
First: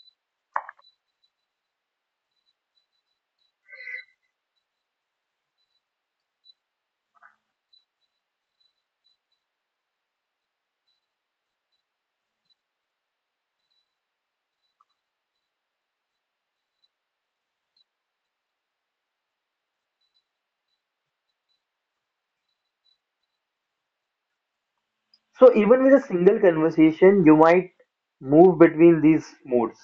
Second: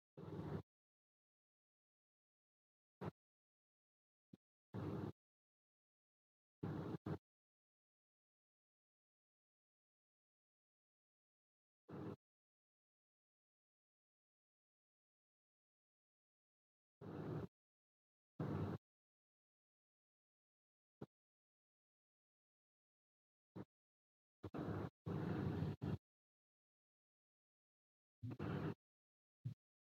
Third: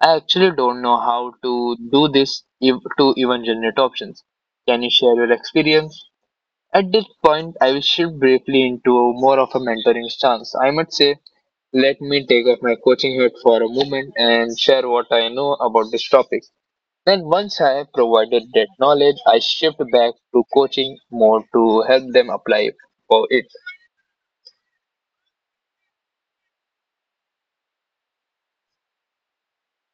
I actually don't know how to do this to even generate options. Can you share your experience? At this point, I will shift briefly into more of a mentoring stance. I might say, let me take off my coaching hat for a moment and share what I know about this topic. Then, once I have provided that knowledge, I shift back to coaching more to help them apply for it. So even with a single conversation, you might move between these modes.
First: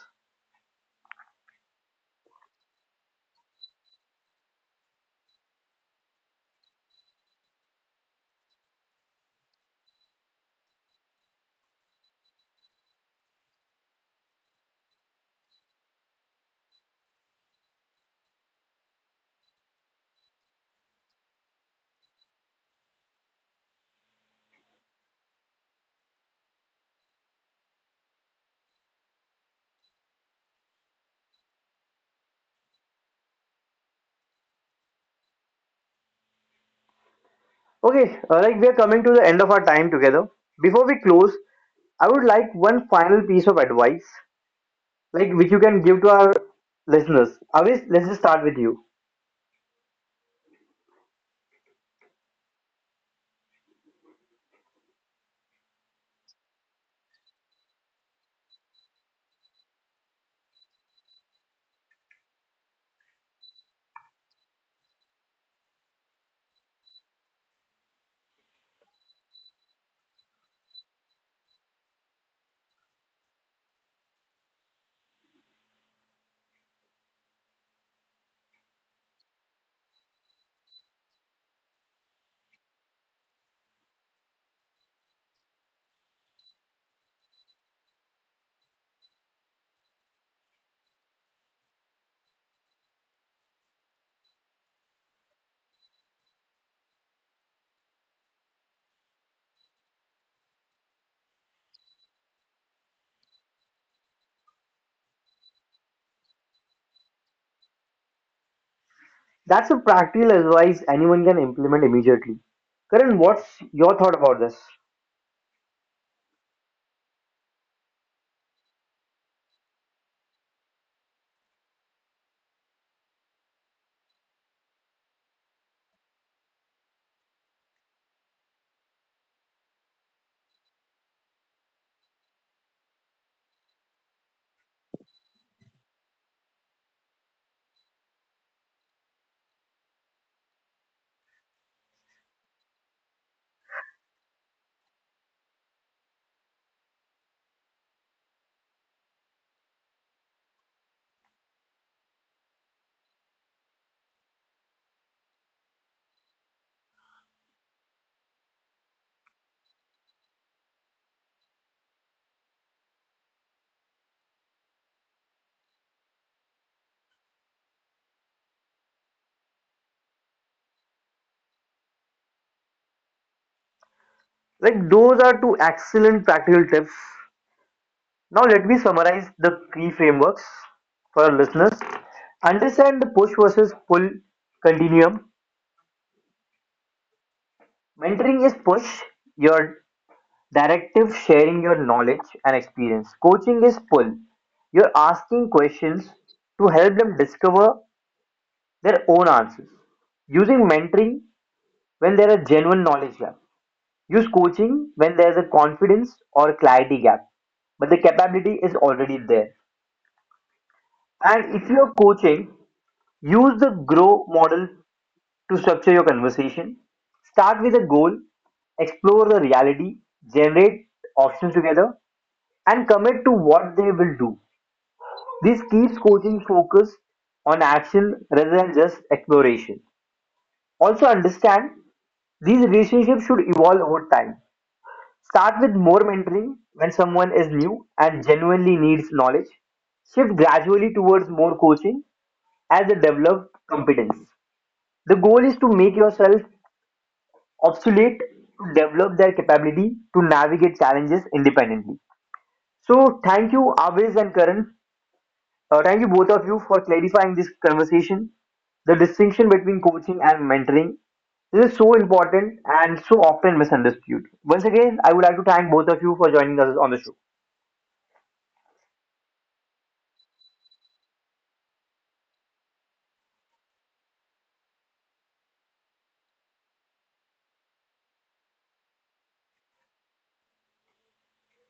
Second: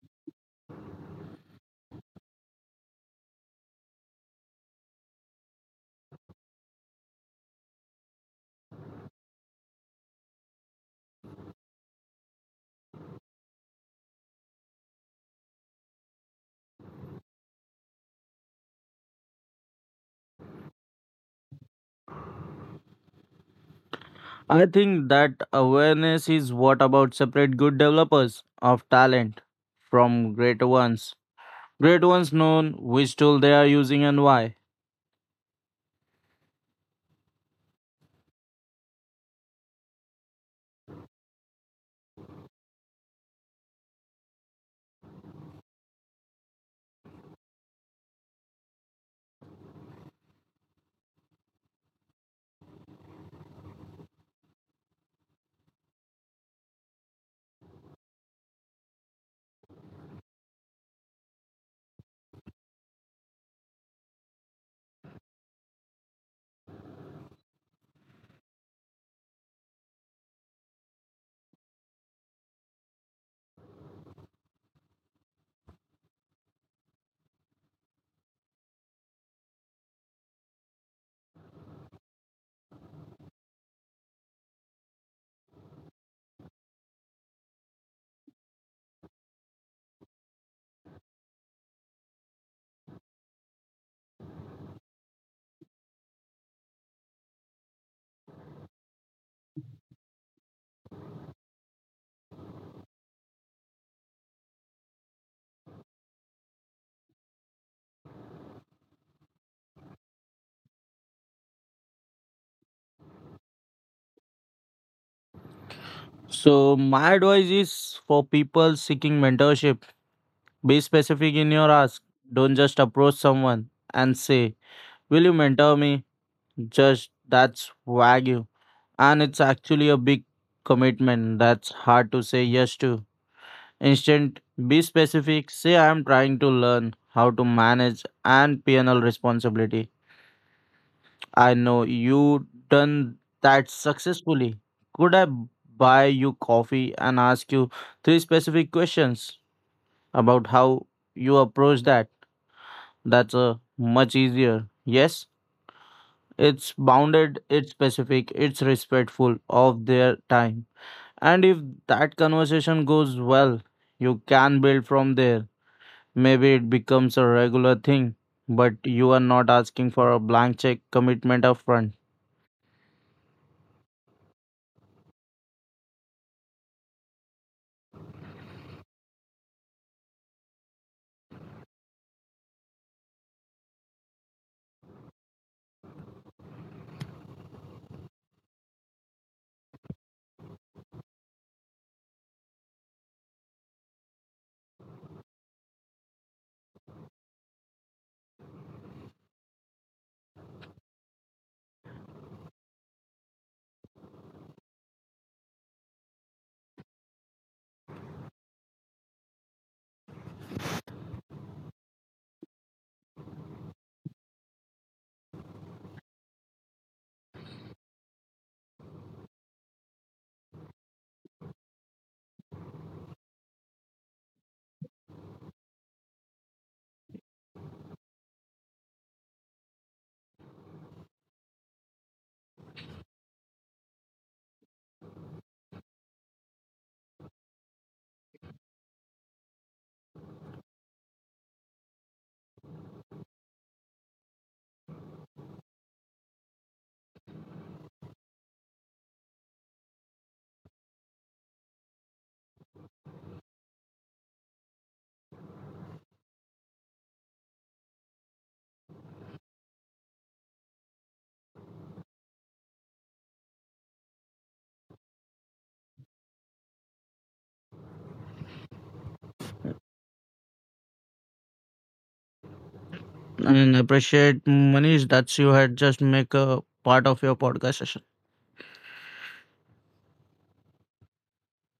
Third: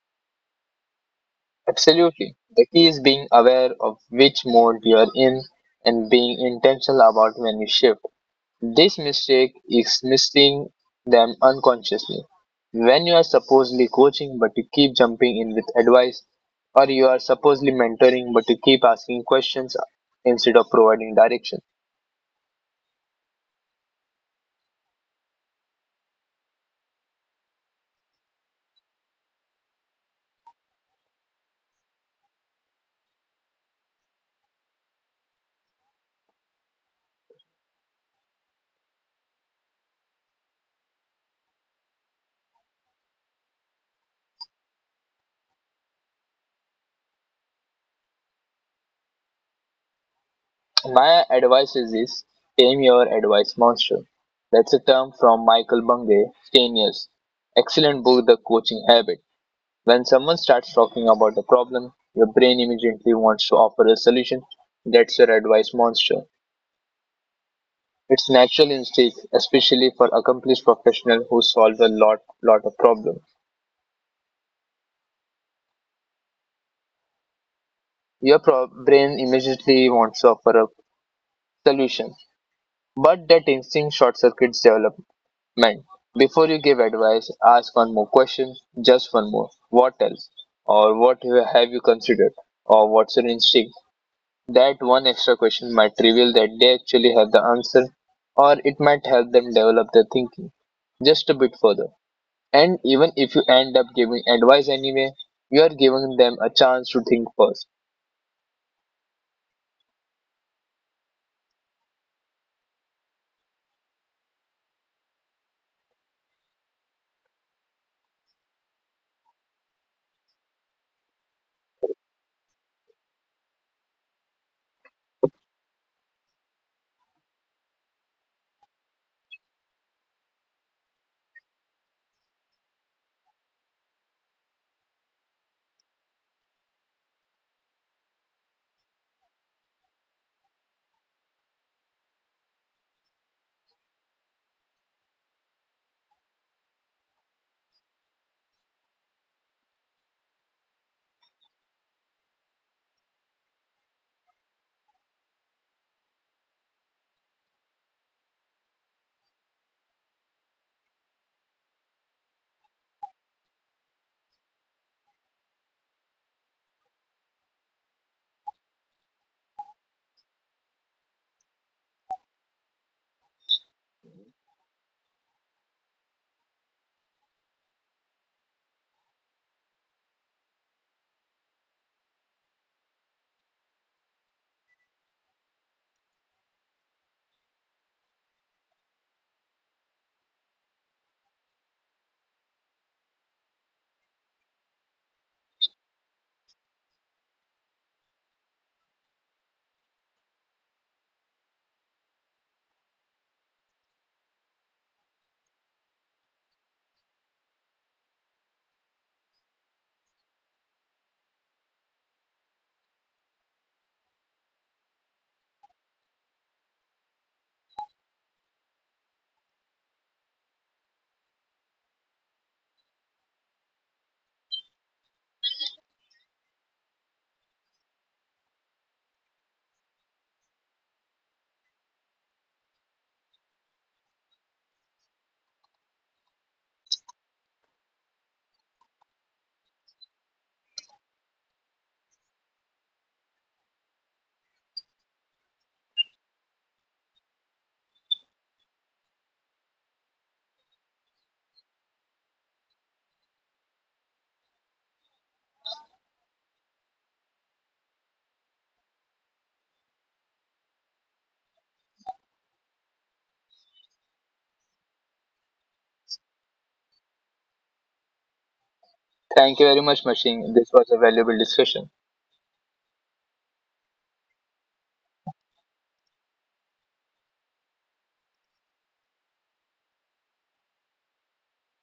Absolutely. The key is being aware of which mode you are in and being intentional about when you shift. This mistake is missing them unconsciously. When you are supposedly coaching but you keep jumping in with advice, or you are supposedly mentoring but you keep asking questions instead of providing direction. I think that awareness is what about separate good developers of talent from great ones. Great ones know which tool they are using and why. Okay, like we are coming to the end of our time together. Before we close, I would like one final piece of advice, like which you can give to our listeners. Avis, let's just start with you. My advice is this: tame your advice monster. That's a term from Michael Bungay, 10 years. Excellent book, The Coaching Habit. When someone starts talking about a problem, your brain immediately wants to offer a solution. That's your advice monster. It's natural instinct, especially for accomplished professionals who solve a lot of problems. Your brain immediately wants to offer a solution, but that instinct short-circuits development. Before you give advice, ask one more question, just one more. What else? Or have you considered? Or what's your instinct? That one extra question might reveal that they actually have the answer, or it might help them develop their thinking just a bit further. And even if you end up giving advice anyway, you are giving them a chance to think first. That's a practical advice anyone can implement immediately. Karan, what's your thought about this? So my advice is for people seeking mentorship, be specific in your ask. Don't just approach someone and say, "Will you mentor me?" Just That's wagyu, and it's actually a big commitment that's hard to say yes to. Instead, be specific. Say, I am trying to learn how to manage and PNL responsibility. I know you done that successfully. Could I buy you coffee and ask you three specific questions about how you approach that? That's a much easier. Yes, it's bounded, it's specific, it's respectful of their time. And if that conversation goes well, you can build from there. Maybe it becomes a regular thing, but you are not asking for a blank check commitment upfront. Like those are two excellent practical tips. Now let me summarize the key frameworks for our listeners. Understand the push versus pull continuum. Mentoring is push, your directive sharing your knowledge and experience. Coaching is pull. You're asking questions to help them discover their own answers. Using mentoring when there are genuine knowledge gap. Use coaching when there's a confidence or a clarity gap, but the capability is already there. And if you're coaching, use the grow model to structure your conversation. Start with a goal, explore the reality, generate options together, and commit to what they will do. This keeps coaching focused on action rather than just exploration. Also, understand these relationships should evolve over time. Start with more mentoring when someone is new and genuinely needs knowledge. Shift gradually towards more coaching as they develop competence. The goal is to make yourself obsolete to develop their capability to navigate challenges independently. So, thank you, Aviz and Karan. Thank you, both of you, for clarifying this conversation. The distinction between coaching and mentoring, this is so important and so often misunderstood. Once again, I would like to thank both of you for joining us on the show. Thank you very much, Machine. This was a valuable discussion. And appreciate Manish that you had just make a part of your podcast session.